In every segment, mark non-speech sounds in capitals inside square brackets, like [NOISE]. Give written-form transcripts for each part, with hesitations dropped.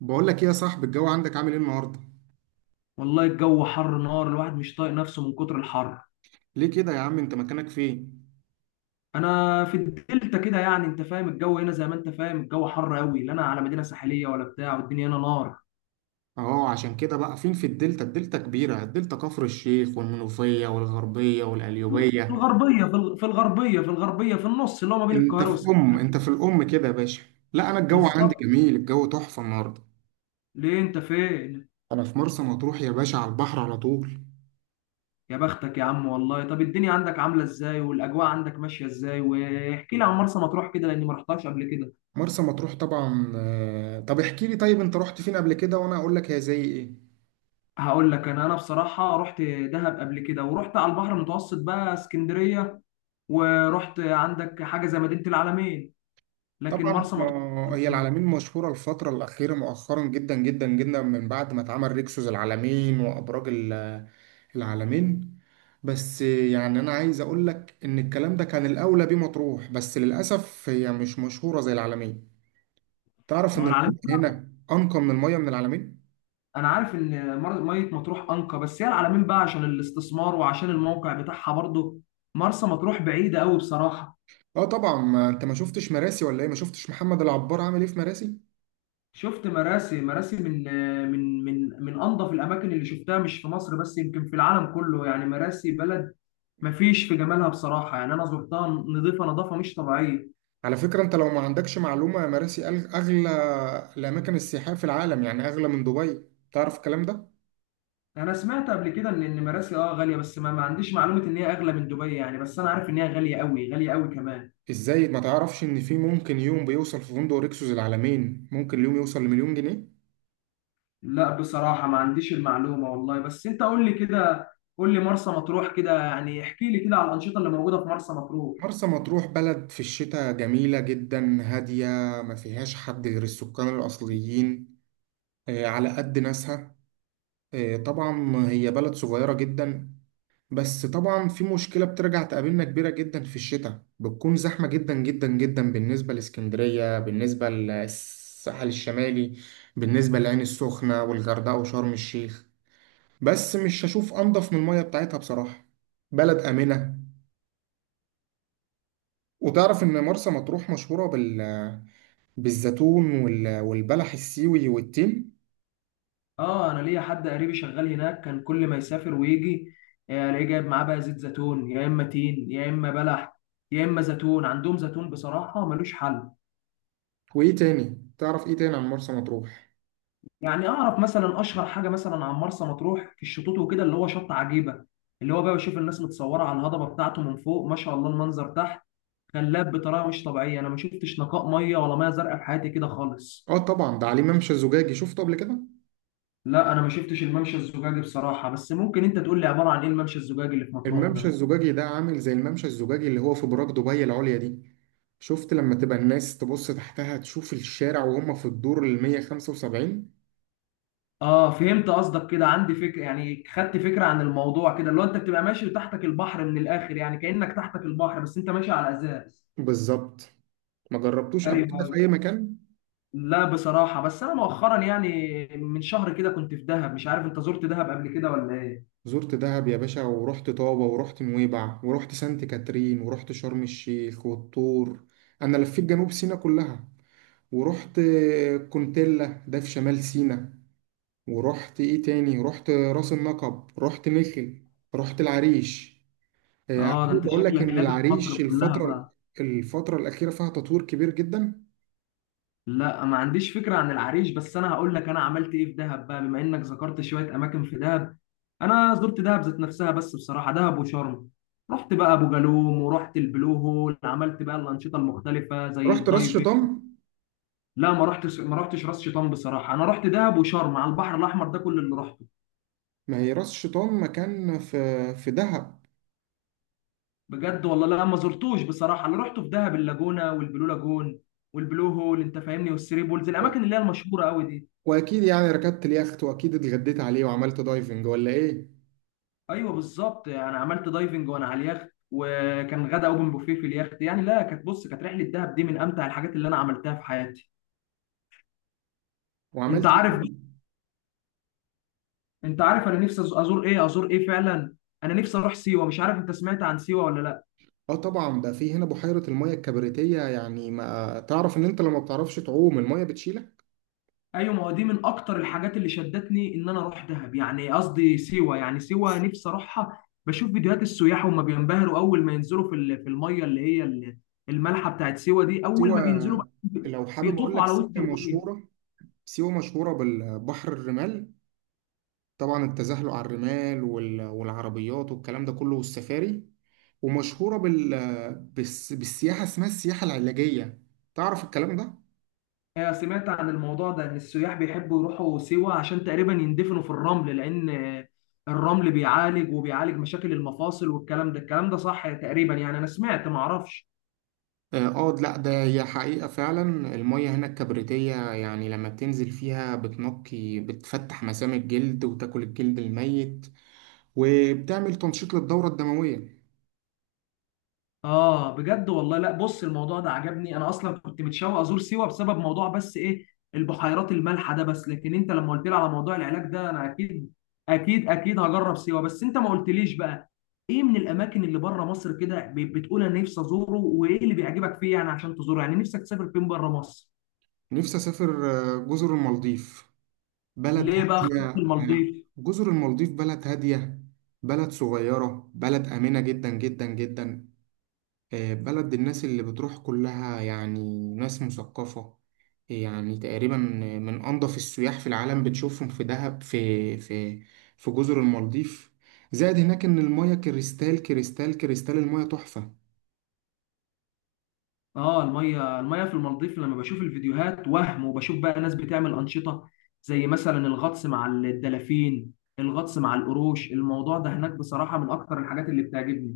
بقول لك ايه يا صاحبي، الجو عندك عامل ايه النهارده؟ والله الجو حر نار. الواحد مش طايق نفسه من كتر الحر. ليه كده يا عم، انت مكانك فين؟ انا في الدلتا كده. يعني انت فاهم الجو هنا زي ما انت فاهم، الجو حر قوي، لا انا على مدينه ساحليه ولا بتاع، والدنيا هنا نار. اهو عشان كده. بقى فين في الدلتا؟ الدلتا كبيره، الدلتا كفر الشيخ والمنوفيه والغربيه في والقليوبيه. الغربيه، في الغربيه، في النص اللي هو ما بين القاهره انت في الام كده يا باشا. لا، انا الجو عندي بالظبط. جميل، الجو تحفه النهارده. ليه انت فين؟ انا في مرسى مطروح يا باشا، على البحر على طول. يا بختك يا عم، والله. طب الدنيا عندك عامله ازاي؟ والاجواء عندك ماشيه ازاي؟ واحكي لي عن مرسى مطروح كده، لاني ما رحتهاش قبل كده. مرسى مطروح طبعا، طب احكي لي، طيب انت رحت فين قبل كده وانا اقول لك هي زي ايه؟ هقول لك، انا بصراحه رحت دهب قبل كده، ورحت على البحر المتوسط بقى اسكندريه، ورحت عندك حاجه زي مدينه العلمين، لكن طبعا مرسى مطروح هي العلمين مشهورة الفترة الأخيرة مؤخرا جدا جدا جدا من بعد ما اتعمل ريكسوس العلمين وأبراج العلمين. بس يعني أنا عايز أقول لك إن الكلام ده كان الأولى بيه مطروح، بس للأسف هي مش مشهورة زي العلمين. تعرف ما هو إن المية العلمين. هنا أنقى من المية من العلمين؟ انا عارف ان ميه مطروح انقى، بس هي العلمين بقى عشان الاستثمار وعشان الموقع بتاعها برضه. مرسى مطروح بعيده قوي بصراحه. آه طبعا، ما أنت ما شفتش مراسي ولا إيه؟ ما شفتش محمد العبار عامل إيه في مراسي؟ شفت مراسي. مراسي من من انظف الاماكن اللي شفتها، مش في مصر بس، يمكن في العالم كله. يعني مراسي بلد ما فيش في جمالها بصراحه. يعني انا زرتها، نظيفه، نظافه مش طبيعيه. على فكرة، أنت لو ما عندكش معلومة، مراسي أغلى الأماكن السياحية في العالم، يعني أغلى من دبي. تعرف الكلام ده؟ انا سمعت قبل كده ان مراسي اه غاليه، بس ما عنديش معلومه ان هي اغلى من دبي يعني، بس انا عارف ان هي غاليه قوي، غاليه قوي كمان. ازاي ما تعرفش ان في ممكن يوم بيوصل في فندق ريكسوس العالمين ممكن اليوم يوصل لمليون جنيه. لا بصراحه ما عنديش المعلومه والله، بس انت قول لي كده. قول لي مرسى مطروح كده، يعني احكي لي كده على الانشطه اللي موجوده في مرسى مطروح. مرسى مطروح بلد في الشتاء جميلة جدا هادية، ما فيهاش حد غير السكان الأصليين، على قد ناسها. طبعا هي بلد صغيرة جدا، بس طبعا في مشكلة بترجع تقابلنا كبيرة جدا، في الشتاء بتكون زحمة جدا جدا جدا بالنسبة لإسكندرية، بالنسبة للساحل الشمالي، بالنسبة للعين السخنة والغردقة وشرم الشيخ. بس مش هشوف انضف من المية بتاعتها بصراحة. بلد آمنة. وتعرف إن مرسى مطروح مشهورة بالزيتون والبلح السيوي والتين؟ اه انا ليا حد قريبي شغال هناك، كان كل ما يسافر ويجي الاقيه جايب معاه بقى زيت زيتون، يا اما تين، يا اما بلح، يا اما زيتون. عندهم زيتون بصراحه ملوش حل. وإيه تاني؟ تعرف إيه تاني عن مرسى مطروح؟ يعني اعرف مثلا اشهر حاجه مثلا عن مرسى مطروح في الشطوط وكده، اللي هو شط عجيبه، اللي هو بقى بشوف الناس متصوره على الهضبه بتاعته من فوق. ما شاء الله، المنظر تحت خلاب بطريقه مش طبيعيه. انا ما شفتش نقاء ميه ولا ميه زرقاء في حياتي كده خالص. آه طبعا، ده عليه ممشى الزجاجي، شفته قبل كده؟ لا انا ما شفتش الممشى الزجاجي بصراحه، بس ممكن انت تقول لي عباره عن ايه الممشى الزجاجي اللي في مطروح الممشى ده. الزجاجي ده عامل زي الممشى الزجاجي اللي هو في براك دبي العليا دي. شفت لما تبقى الناس تبص تحتها تشوف الشارع وهم في الدور ال 175؟ اه فهمت قصدك كده، عندي فكره. يعني خدت فكره عن الموضوع كده، اللي هو انت بتبقى ماشي وتحتك البحر من الاخر، يعني كانك تحتك البحر بس انت ماشي على ازاز. بالظبط. ما جربتوش قبل ايوه. كده في أي مكان؟ لا بصراحة، بس أنا مؤخرا يعني من شهر كده كنت في دهب. مش عارف أنت زرت دهب قبل كده ولا إيه؟ زرت دهب يا باشا، ورحت طابة ورحت نويبع ورحت سانت كاترين ورحت شرم الشيخ والطور. أنا لفيت جنوب سيناء كلها. ورحت كونتيلا، ده في شمال سيناء. ورحت إيه تاني، رحت راس النقب، رحت مخل، رحت العريش. آه ده أنت حابب أقول لك شكلك إن لافف العريش مصر كلها الفترة بقى. الفترة الأخيرة فيها تطوير كبير جدا. لا ما عنديش فكرة عن العريش، بس أنا هقول لك أنا عملت إيه في دهب بقى، بما إنك ذكرت شوية أماكن في دهب. أنا زرت دهب ذات نفسها، بس بصراحة دهب وشرم، رحت بقى أبو جالوم، ورحت البلو هول، عملت بقى الأنشطة المختلفة زي رحت راس الدايفنج. شيطان. لا ما رحتش راس شيطان بصراحة. أنا رحت دهب وشرم على البحر الأحمر، ده كل اللي رحته. ما هي راس شيطان مكان في دهب. بجد والله لا ما زرتوش بصراحه. انا رحت في دهب اللاجونه والبلو لاجون والبلو هول، انت فاهمني، والثري بولز، الاماكن اللي هي المشهوره قوي دي. واكيد يعني ركبت اليخت واكيد اتغديت عليه وعملت دايفنج ولا ايه؟ ايوه بالظبط، انا عملت دايفنج وانا على اليخت، وكان غدا اوبن بوفيه في اليخت يعني. لا كانت، بص، كانت رحله دهب دي من امتع الحاجات اللي انا عملتها في حياتي. انت وعملت إيه عارف تاني؟ بقى- انت عارف انا نفسي ازور ايه، فعلا انا نفسي اروح سيوه. مش عارف انت سمعت عن سيوه ولا لا؟ اه طبعا، ده في هنا بحيره الميه الكبريتيه، يعني ما تعرف ان انت لما بتعرفش تعوم الميه بتشيلك؟ ايوه، ما هو دي من اكتر الحاجات اللي شدتني ان انا اروح دهب، يعني قصدي سيوه. يعني سيوه نفسي اروحها، بشوف فيديوهات السياح وهم بينبهروا اول ما ينزلوا في في الميه اللي هي المالحه بتاعت سيوه دي، اول سيوه. ما بينزلوا بقى لو حابب اقول بيطوفوا لك، على سيوه وسط الميه. مشهوره، سيوه مشهوره بالبحر الرمال، طبعا التزحلق على الرمال والعربيات والكلام ده كله والسفاري. ومشهوره بالسياحه، اسمها السياحه العلاجيه. تعرف الكلام ده؟ سمعت عن الموضوع ده، ان السياح بيحبوا يروحوا سيوه عشان تقريبا يندفنوا في الرمل، لان الرمل بيعالج، وبيعالج مشاكل المفاصل والكلام ده. الكلام ده صح تقريبا يعني؟ انا سمعت، ما اعرفش. اه لا ده هي حقيقة فعلا. المية هنا الكبريتية يعني لما بتنزل فيها بتنقي، بتفتح مسام الجلد وتاكل الجلد الميت، وبتعمل تنشيط للدورة الدموية. اه بجد والله. لا بص، الموضوع ده عجبني. انا اصلا كنت متشوق ازور سيوه بسبب موضوع، بس ايه، البحيرات المالحه ده بس، لكن انت لما قلت لي على موضوع العلاج ده، انا اكيد اكيد اكيد هجرب سيوه. بس انت ما قلتليش بقى ايه من الاماكن اللي بره مصر كده بتقول انا نفسي ازوره، وايه اللي بيعجبك فيه يعني عشان تزوره؟ يعني نفسك تسافر فين بره مصر؟ نفسي أسافر جزر المالديف، بلد ليه بقى هادية. خط المالديف؟ جزر المالديف بلد هادية، بلد صغيرة، بلد آمنة جدا جدا جدا. بلد الناس اللي بتروح كلها يعني ناس مثقفة، يعني تقريبا من أنظف السياح في العالم. بتشوفهم في دهب في جزر المالديف. زائد هناك إن المياه كريستال كريستال كريستال، المياه تحفة. اه الميه، في المالديف لما بشوف الفيديوهات وهم، وبشوف بقى ناس بتعمل انشطه زي مثلا الغطس مع الدلافين، الغطس مع القروش، الموضوع ده هناك بصراحه من اكتر الحاجات اللي بتعجبني.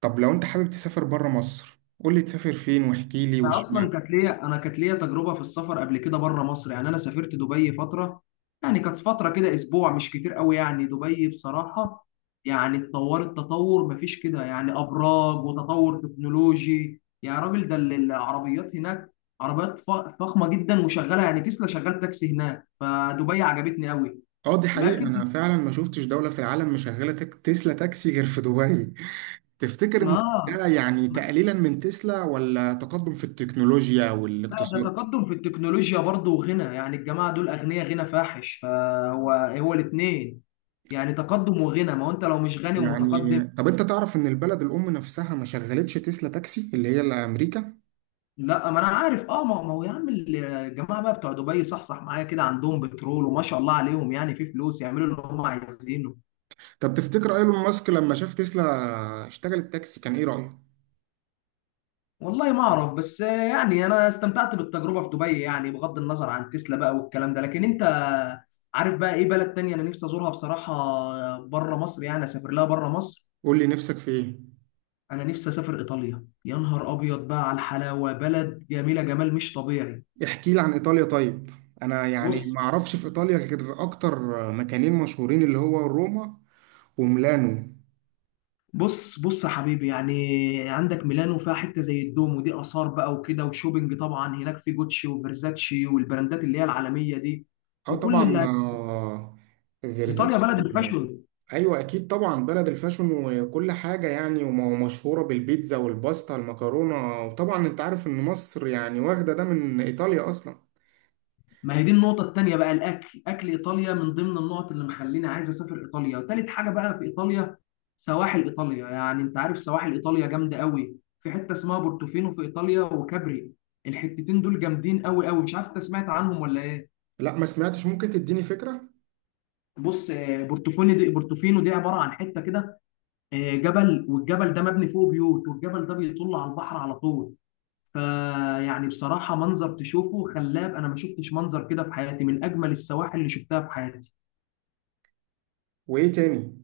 طب لو أنت حابب تسافر بره مصر، قولي تسافر فين واحكي لي انا واشمعنى. اصلا كانت ليا، كانت ليا تجربه في السفر قبل كده بره مصر. يعني انا سافرت دبي فتره، يعني كانت فتره كده اسبوع، مش كتير قوي يعني. دبي بصراحه يعني اتطورت تطور مفيش كده، يعني ابراج وتطور تكنولوجي. يا راجل ده العربيات هناك، عربيات فخمه جدا وشغاله يعني. تسلا شغال تاكسي هناك، فدبي عجبتني قوي. اه دي حقيقة، أنا لكن فعلا ما شفتش دولة في العالم مشغلة تسلا تاكسي غير في دبي. [LAUGHS] تفتكر إن ما ده يعني تقليلا من تسلا ولا تقدم في التكنولوجيا لا، ده والاقتصاد؟ تقدم في التكنولوجيا برضه، وغنى. يعني الجماعة دول أغنياء، غنى فاحش، فهو هو الاتنين، يعني تقدم وغنى. ما هو أنت لو مش غني ومتقدم. يعني طب انت تعرف ان البلد الام نفسها ما شغلتش تسلا تاكسي، اللي هي اللي امريكا؟ لا ما أنا عارف. أه ما هو يا عم الجماعة بقى بتوع دبي صحصح معايا كده، عندهم بترول وما شاء الله عليهم، يعني في فلوس يعملوا اللي هم عايزينه. طب تفتكر ايلون ماسك لما شاف تسلا اشتغلت تاكسي كان ايه رايه؟ والله ما أعرف، بس يعني أنا استمتعت بالتجربة في دبي، يعني بغض النظر عن تسلا بقى والكلام ده. لكن أنت عارف بقى إيه بلد تانية أنا نفسي أزورها بصراحة بره مصر؟ يعني أسافر لها بره مصر. قول لي نفسك في ايه. انا نفسي اسافر ايطاليا، يا نهار ابيض بقى على الحلاوه، بلد جميله، جمال مش طبيعي. احكي لي عن ايطاليا طيب. انا يعني بص ما اعرفش في ايطاليا غير اكتر مكانين مشهورين، اللي هو روما وميلانو. بص بص يا حبيبي يعني، عندك ميلانو فيها حته زي الدوم، ودي اثار بقى وكده، وشوبينج طبعا هناك في جوتشي وفيرزاتشي والبراندات اللي هي العالميه دي، اه وكل طبعا اللي، ايطاليا فيرزاتشي. بلد الفاشون. ايوه اكيد طبعا، بلد الفاشون وكل حاجه يعني، ومشهوره بالبيتزا والباستا المكرونه، وطبعا انت عارف ان مصر يعني واخده ده من ايطاليا اصلا. ما هي دي النقطة التانية بقى، الأكل، أكل إيطاليا من ضمن النقط اللي مخليني عايز أسافر إيطاليا، وتالت حاجة بقى في إيطاليا سواحل إيطاليا، يعني أنت عارف سواحل إيطاليا جامدة قوي، في حتة اسمها بورتوفينو في إيطاليا وكابري، الحتتين دول جامدين قوي قوي، مش عارف أنت سمعت عنهم ولا إيه؟ لا ما سمعتش، ممكن تديني فكره. بص بورتوفينو دي، عبارة عن حتة كده، جبل، والجبل ده مبني فوقه بيوت، والجبل ده بيطل على البحر على طول، فيعني بصراحة منظر تشوفه خلاب. أنا ما شفتش منظر كده في حياتي، من أجمل السواحل اللي شفتها في حياتي. وايه تاني؟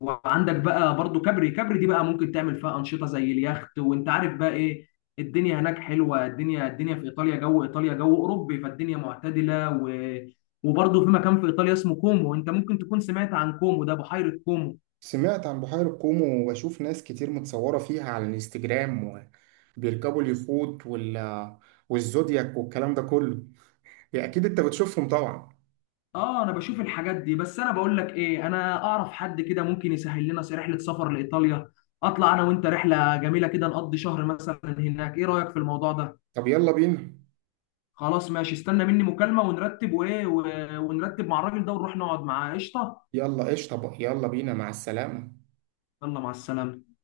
وعندك بقى برضو كبري. كبري دي بقى ممكن تعمل فيها انشطه زي اليخت، وانت عارف بقى ايه، الدنيا هناك حلوه. الدنيا في ايطاليا، جو ايطاليا جو اوروبي، فالدنيا معتدله و وبرضو في مكان في ايطاليا اسمه كومو، انت ممكن تكون سمعت عن كومو ده، بحيره كومو. سمعت عن بحيره كومو، وبشوف ناس كتير متصوره فيها على الانستجرام وبيركبوا اليخوت والزودياك والكلام ده كله. يا اكيد انت بتشوفهم طبعا. اه انا بشوف الحاجات دي، بس انا بقول لك ايه، انا اعرف حد كده ممكن يسهل لنا رحله سفر لايطاليا، اطلع انا وانت رحله جميله كده، نقضي شهر مثلا هناك، ايه رايك في الموضوع ده؟ طب يلا بينا. خلاص ماشي، استنى مني مكالمة ونرتب وايه، ونرتب مع الراجل ده ونروح نقعد معاه، قشطة. يلا ايش، طب يلا بينا، مع السلامه. يلا مع السلامة.